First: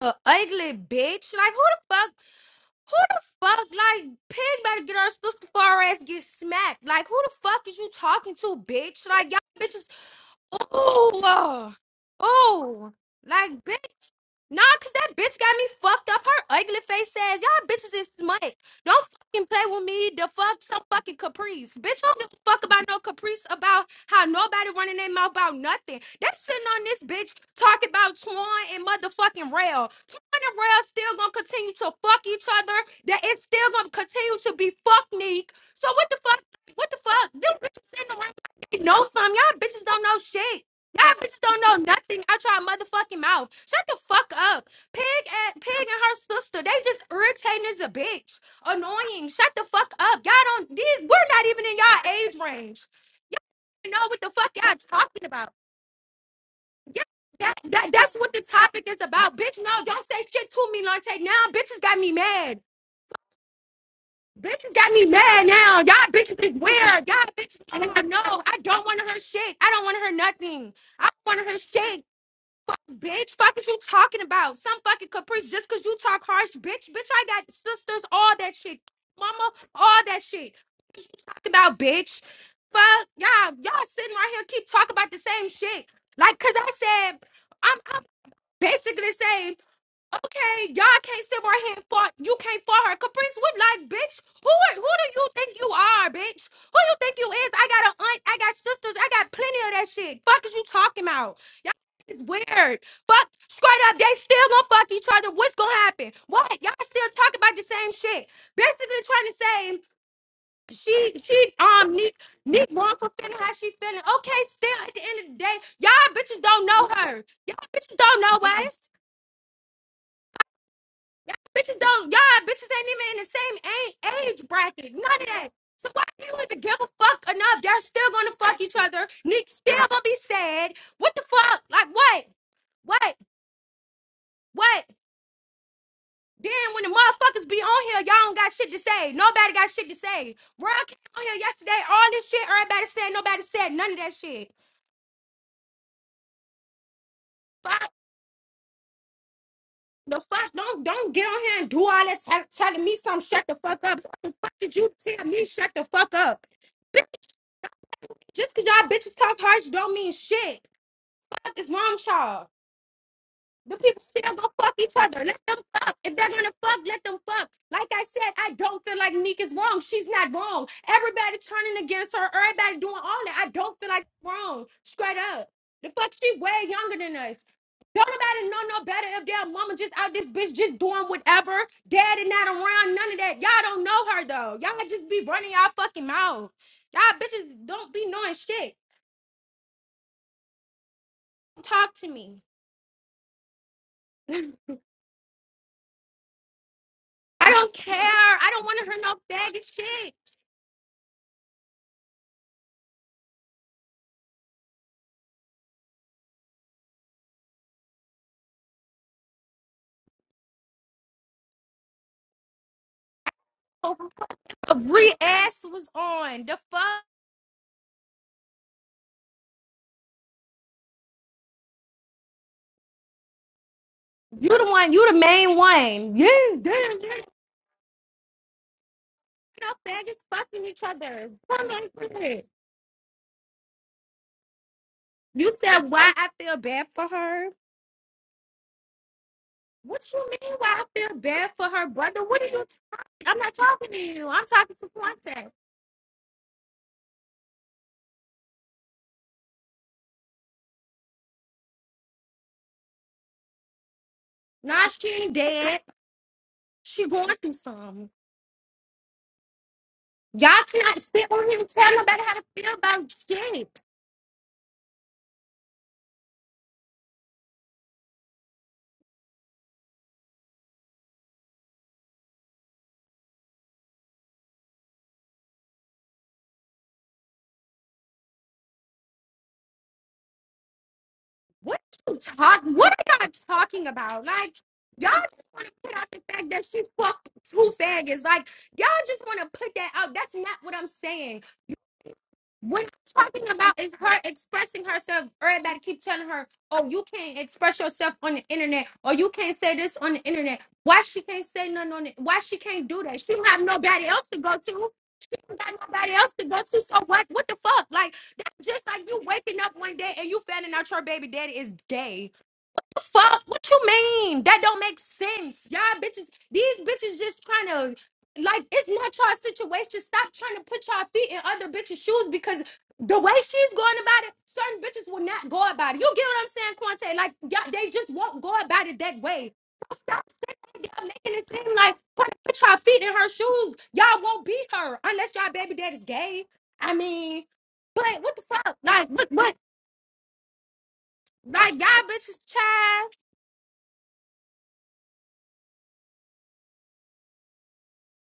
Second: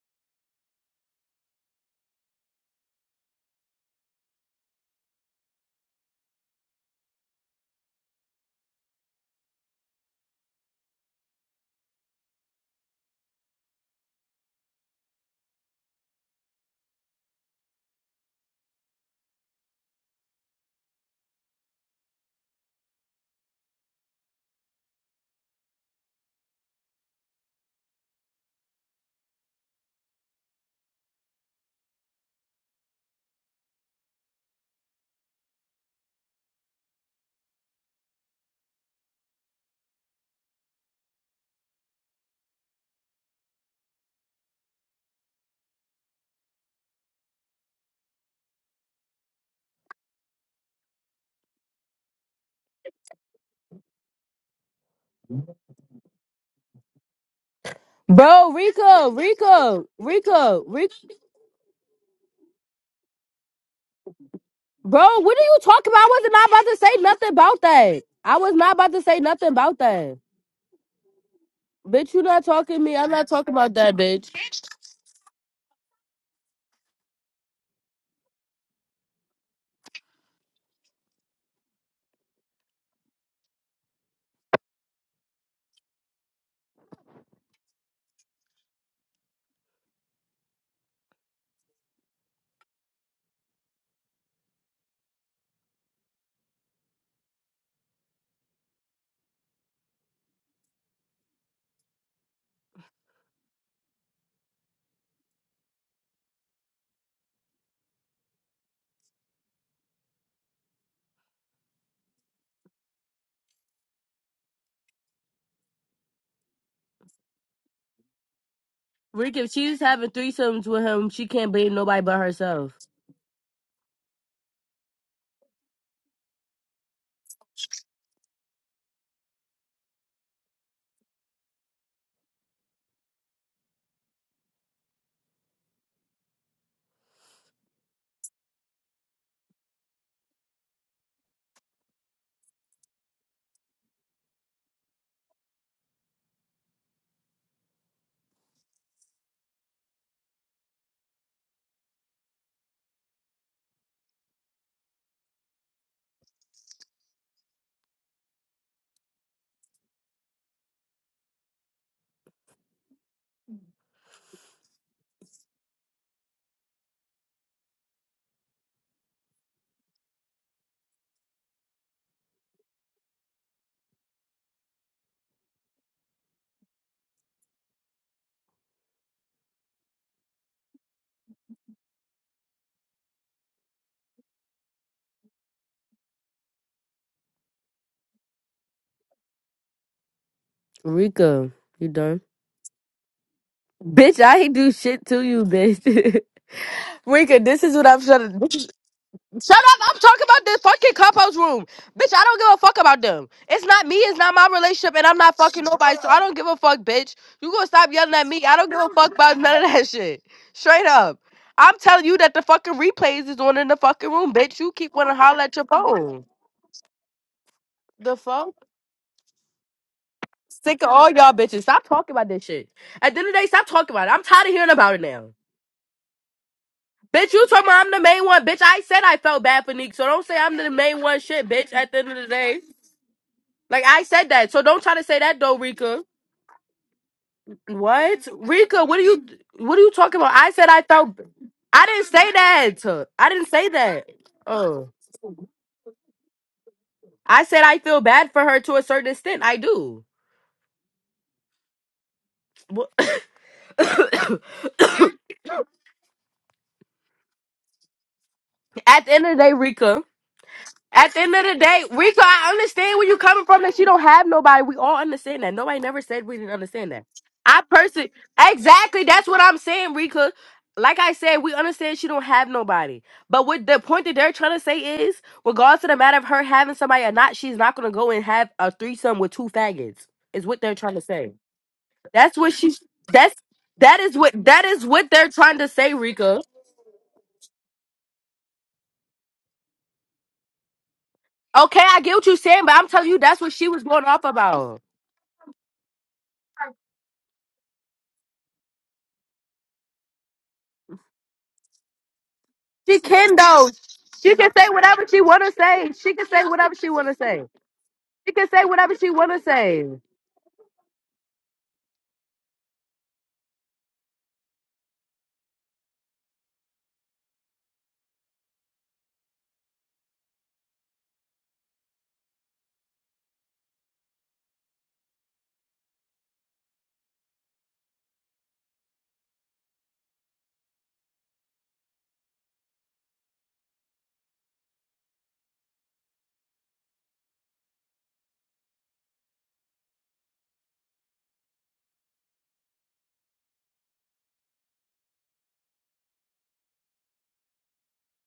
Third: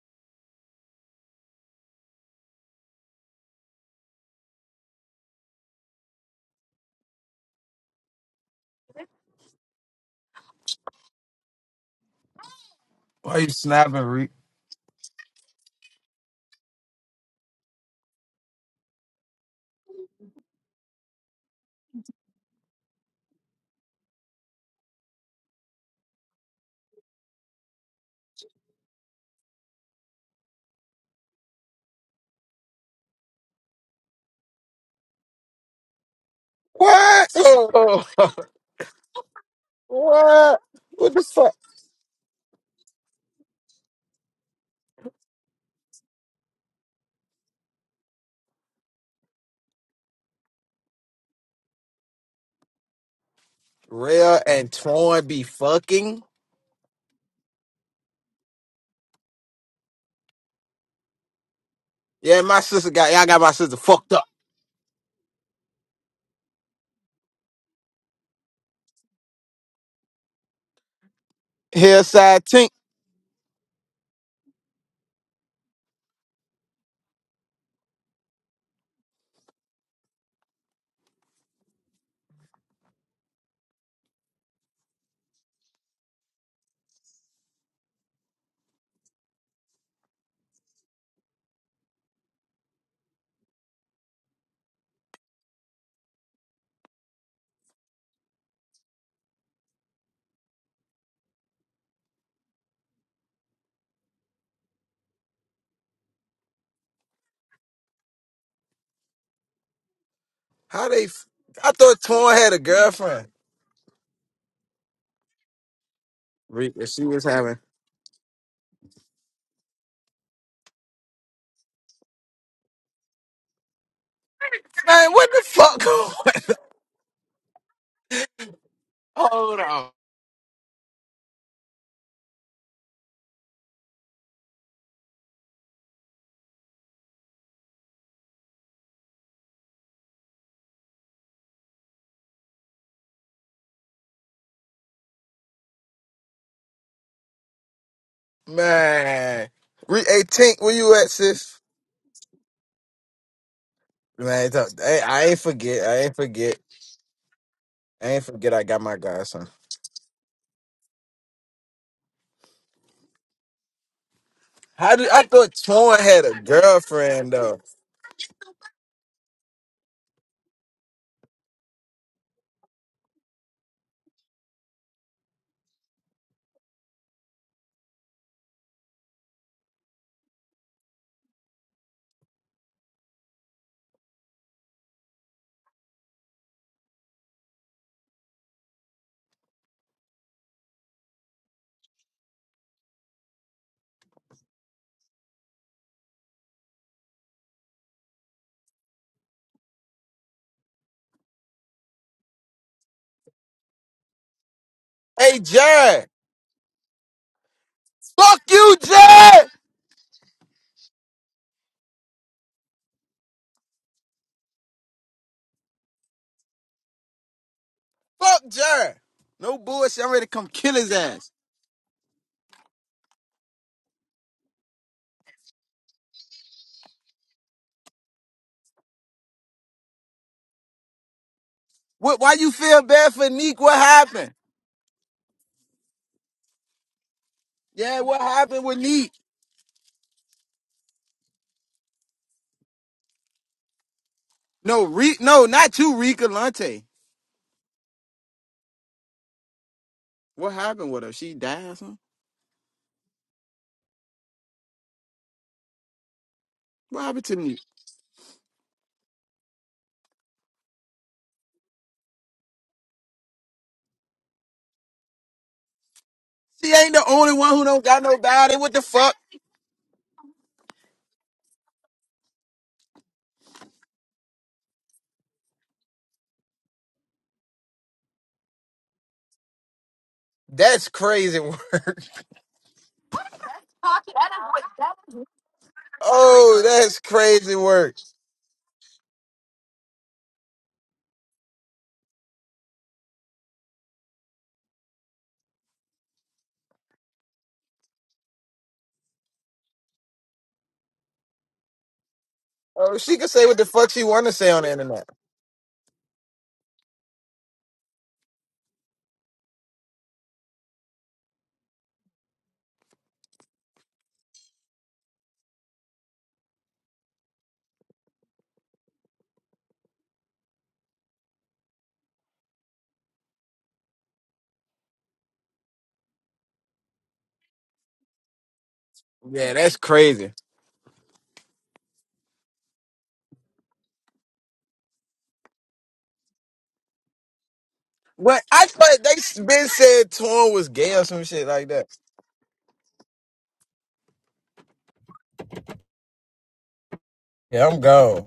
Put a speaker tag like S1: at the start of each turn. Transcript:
S1: a ugly bitch. Like who the fuck? Who the fuck? Like pig better get her sister far ass get smacked. Like who the fuck is you talking to, bitch? Like y'all bitches. Ooh, ooh,
S2: Why you
S1: like
S2: snapping,
S1: bitch.
S2: Reek?
S1: Nah, cause that bitch got me fucked up. Her ugly face says, "Y'all bitches is smut. Don't fucking play with me. The fuck some fucking caprice, bitch. I don't give a fuck about no caprice about how nobody running their mouth about nothing. They sitting on this bitch talking about Twan and motherfucking Rail. Twan and Rail still gonna continue to fuck each other. That it's still gonna continue to be fuck Neek. So what the fuck? What the
S2: What?
S1: fuck? Them bitches
S2: Oh,
S1: sitting around know some. Y'all bitches don't know
S2: what?
S1: shit.
S2: What
S1: Y'all
S2: the
S1: bitches
S2: fuck?
S1: don't know nothing out y'all motherfucking mouth. Shut the fuck up. Pig and Pig and her sister, they just irritating as a bitch. Annoying. Shut the fuck up. Y'all don't these we're not even in y'all age range. Y'all don't even know what the
S2: Rhea
S1: fuck
S2: and
S1: y'all talking
S2: Torn be
S1: about.
S2: fucking?
S1: Yeah, that, that that's what the
S3: Bro,
S1: topic is
S3: Rico,
S1: about. Bitch,
S3: Rico,
S1: no, don't say shit
S3: Rico,
S1: to me,
S3: Rico.
S1: Lante. Now bitches got me
S2: Yeah,
S1: mad.
S2: my sister got y'all got my sister fucked up.
S1: Bitches got me
S3: Bro, what are
S1: mad
S3: you
S1: now.
S3: talking about? I
S1: Y'all
S3: was
S1: bitches
S3: not
S1: is
S3: about to say
S1: weird. Y'all
S3: nothing about
S1: bitches don't
S3: that.
S1: have no.
S3: I was
S1: I
S3: not
S1: don't
S3: about
S1: want
S3: to
S1: her
S3: say nothing
S1: shit. I
S3: about
S1: don't want her
S3: that.
S1: nothing. I don't want her shit.
S3: Bitch, you
S2: Hillside
S3: not
S2: Tink.
S3: talking
S1: Fuck,
S3: to me. I'm not
S1: bitch.
S3: talking
S1: Fuck is
S3: about
S1: you
S3: that,
S1: talking
S3: bitch.
S1: about? Some fucking caprice just because you talk harsh, bitch. Bitch, I got sisters, all that shit. Mama, all that shit. What you talking about, bitch? Fuck, y'all. Y'all sitting right here keep talking about the same shit. Like, cause I said, I'm, I'm basically saying. Okay, y'all can't sit right here and fought. You can't fight her. Caprice What like, bitch. Who are, who do you think you are, bitch? Who you think you is? I got an aunt. I got sisters. I got plenty of that shit. Fuck is you talking about? Y'all is weird. Fuck straight up. They still gonna fuck each other. What's gonna happen? What? Y'all still talking about the same shit. Basically trying to say
S2: How
S1: she
S2: they? f-
S1: she
S2: I
S1: um
S2: thought
S1: need
S2: Torn had a
S1: need one for
S2: girlfriend.
S1: feeling how she feeling. Okay, still at the end of the day, y'all bitches don't
S2: Reek,
S1: know
S2: that she
S1: her.
S2: was having.
S1: Y'all bitches don't know Wes.
S3: Rico, if she's having threesomes with him, she
S1: Y'all
S3: can't blame
S1: bitches
S3: nobody
S1: don't.
S3: but
S1: Y'all bitches
S3: herself.
S1: ain't even in the same a- age bracket.
S2: Man,
S1: None of
S2: what the
S1: that.
S2: fuck?
S1: So why
S2: going
S1: do you even give a fuck enough? They're still gonna fuck each other.
S2: on?
S1: Nick
S2: Hold
S1: still
S2: on,
S1: gonna be sad. What the fuck? Like what? What? What? Then when the motherfuckers be on here, y'all don't got shit to say. Nobody got shit to say. Bro, I came on here yesterday. All this shit. Everybody said. Nobody said none of that shit. Fuck.
S2: man. Reek,
S1: The
S2: hey
S1: fuck.
S2: Tink, where
S1: Don't
S2: you at,
S1: don't get on
S2: sis?
S1: here and do all that tell telling me something. Shut the fuck up. What the
S2: Man,
S1: fuck
S2: don't-
S1: did you
S2: hey,
S1: tell
S2: I ain't
S1: me? Shut the
S2: forget. I
S1: fuck
S2: ain't
S1: up.
S2: forget. I ain't forget.
S1: Just
S2: I
S1: cause
S2: got
S1: y'all
S2: my
S1: bitches talk
S2: godson.
S1: harsh don't mean shit. Fuck is wrong with y'all. The people still going fuck each
S2: How did I
S1: other. Let
S2: thought
S1: them fuck.
S2: Torn
S1: If
S2: had
S1: they're
S2: a
S1: gonna fuck, let them
S2: girlfriend
S1: fuck.
S2: though?
S1: Like I said, I don't feel like Neek is wrong. She's not wrong. Everybody turning against her. Everybody doing all that. I don't feel like it's wrong. Straight up. The fuck, she way younger than us. Don't nobody know no better if their mama just out this bitch just doing whatever. Daddy not around, none of that. Y'all don't know her though. Y'all just be running y'all fucking mouth. Y'all bitches don't be knowing shit.
S3: Rico, you
S1: talk to
S3: done?
S1: me.
S3: Bitch, I ain't do shit to you, bitch. Rika,
S1: I
S3: this
S1: don't
S3: is what
S1: care.
S3: I'm trying
S1: I
S3: to.
S1: don't want to hear no
S3: Shut
S1: bag of
S3: up! I'm
S1: shit.
S3: talking about this fucking clubhouse room, bitch. I don't give a fuck about them. It's not me. It's not my relationship, and I'm not
S2: Hey,
S3: fucking nobody.
S2: Jared.
S3: So I don't give a fuck, bitch. You gonna stop yelling at
S2: Fuck
S3: me? I don't
S2: you,
S3: give a fuck about
S2: Jared.
S3: none of that shit. Straight up, I'm telling you that the fucking replays is on in the fucking room, bitch. You keep
S1: Agree
S3: wanting to holler at
S1: ass
S3: your
S1: was
S3: phone.
S1: on. The fuck?
S3: The
S2: Fuck
S3: fuck?
S2: Jared. No bullshit. I'm ready to come kill
S3: Sick of
S2: his
S3: all
S2: ass.
S3: y'all bitches. Stop talking about this shit. At the end of the day, stop talking about it. I'm tired
S1: You
S3: of
S1: the
S3: hearing
S1: one,
S3: about it
S1: you the
S3: now.
S1: main one. Yeah, damn, yeah.
S3: Bitch, you talking about I'm the main one. Bitch, I said I felt bad
S1: No
S3: for Neek, so
S1: faggots
S3: don't say I'm
S1: fucking
S3: the
S1: each
S3: main one
S1: other.
S3: shit,
S1: Come
S3: bitch,
S1: on,
S3: at the end of
S2: What?
S1: come
S3: the
S2: Why
S1: here.
S2: you
S3: day.
S2: feel bad for Neek? What
S3: Like I said
S2: happened?
S3: that. So don't try to say that
S1: You
S3: though,
S1: said
S3: Rika.
S1: why I feel bad for her?
S2: Yeah, what
S3: What?
S2: happened with
S3: Rika, what are
S2: Neek?
S3: you what are you
S1: What
S3: talking
S1: you
S3: about? I
S1: mean
S3: said I
S1: why I feel
S3: felt
S1: bad for
S3: I
S1: her,
S3: didn't
S1: brother?
S3: say
S1: What are you talking?
S3: that. I
S1: I'm
S3: didn't
S1: not
S3: say
S1: talking to
S3: that.
S1: you. I'm talking
S2: No,
S3: Oh.
S1: to
S2: Re- no,
S1: Quante.
S2: not you, Rika Lante.
S3: I said I feel bad for her to a certain extent. I do.
S2: What happened with her? She died or something?
S3: Wha-
S1: Nah, she ain't dead.
S2: What
S1: She
S2: happened
S1: going
S2: to
S1: through
S2: Neek?
S1: something.
S3: At the end of the day, Rika.
S1: Y'all cannot
S3: At the
S1: sit
S3: end of
S1: on
S3: the
S1: here and
S3: day,
S1: tell
S3: Rico,
S1: nobody how to
S3: I
S1: feel
S3: understand
S1: about
S3: where you're coming from that
S1: shit.
S3: you don't have nobody. We all understand that. Nobody never said we didn't
S2: She
S3: understand
S2: ain't the
S3: that.
S2: only one
S3: I
S2: who don't got
S3: personally,
S2: no body. What the
S3: exactly,
S2: fuck?
S3: that's what I'm saying, Rico. Like I said, we understand she don't have nobody. But what the point that they're trying to say is, regardless of the matter of her having somebody or not, she's not gonna go and have a threesome with two faggots. Is what they're
S2: That's
S3: trying to say.
S2: crazy work.
S1: What you
S3: That's what
S1: talk?
S3: she's.
S1: What are y'all
S3: That's
S1: talking
S3: that is
S1: about?
S3: what
S1: Like
S3: that is what
S1: y'all
S3: they're
S1: just
S3: trying to
S1: want to
S3: say,
S1: put out the
S3: Rico.
S1: fact
S2: Oh,
S1: that she
S2: that's
S1: fucked
S2: crazy
S1: two
S2: work.
S1: faggots. Like y'all just want to put that out. That's not what I'm saying.
S3: Okay, I get what you're saying, but I'm
S1: What
S3: telling you
S1: I'm
S3: that's
S1: talking
S3: what she
S1: about
S3: was
S1: is
S3: going
S1: her
S3: off about.
S1: expressing herself. Everybody keep telling her, "Oh, you can't express yourself on the internet, or you can't say this on the internet." Why she can't say nothing on it? Why she can't
S2: Oh,
S3: She
S1: do
S2: she
S1: that?
S2: can
S1: She
S3: can
S2: say
S1: don't
S2: what
S1: have
S2: the
S3: though.
S2: fuck she
S1: nobody
S2: want
S1: else
S2: to
S3: She
S1: to
S2: say
S3: can
S1: go
S2: on
S3: say
S2: the
S1: to.
S3: whatever
S2: internet.
S3: she
S1: She
S3: wanna
S1: don't got
S3: say.
S1: nobody
S3: She can
S1: else
S3: say
S1: to go
S3: whatever
S1: to.
S3: she
S1: So
S3: wanna
S1: what?
S3: say.
S1: What the fuck? Like
S3: She can
S1: that's
S3: say
S1: just
S3: whatever
S1: like
S3: she
S1: you
S3: wanna
S1: waking up
S3: say.
S1: one day and you finding out your baby daddy is gay fuck? What you mean? That don't make sense. Y'all bitches, these bitches just trying to like it's not y'all situation. Stop trying to put y'all feet in other bitches' shoes because the way she's going about it, certain bitches will not go about it. You get what I'm saying, Quante? Like y'all, they just won't go about it that
S2: Yeah,
S1: way.
S2: that's
S1: So stop
S2: crazy.
S1: sitting there making it seem like trying to put y'all feet in her shoes. Y'all won't be her unless y'all baby daddy's gay. I mean, but what
S2: But
S1: the
S2: I
S1: fuck?
S2: thought
S1: Like what?
S2: they
S1: What?
S2: been said Torn was gay or some shit like
S1: Like
S2: that.
S1: y'all bitches, child.
S2: Yeah, I'm gone.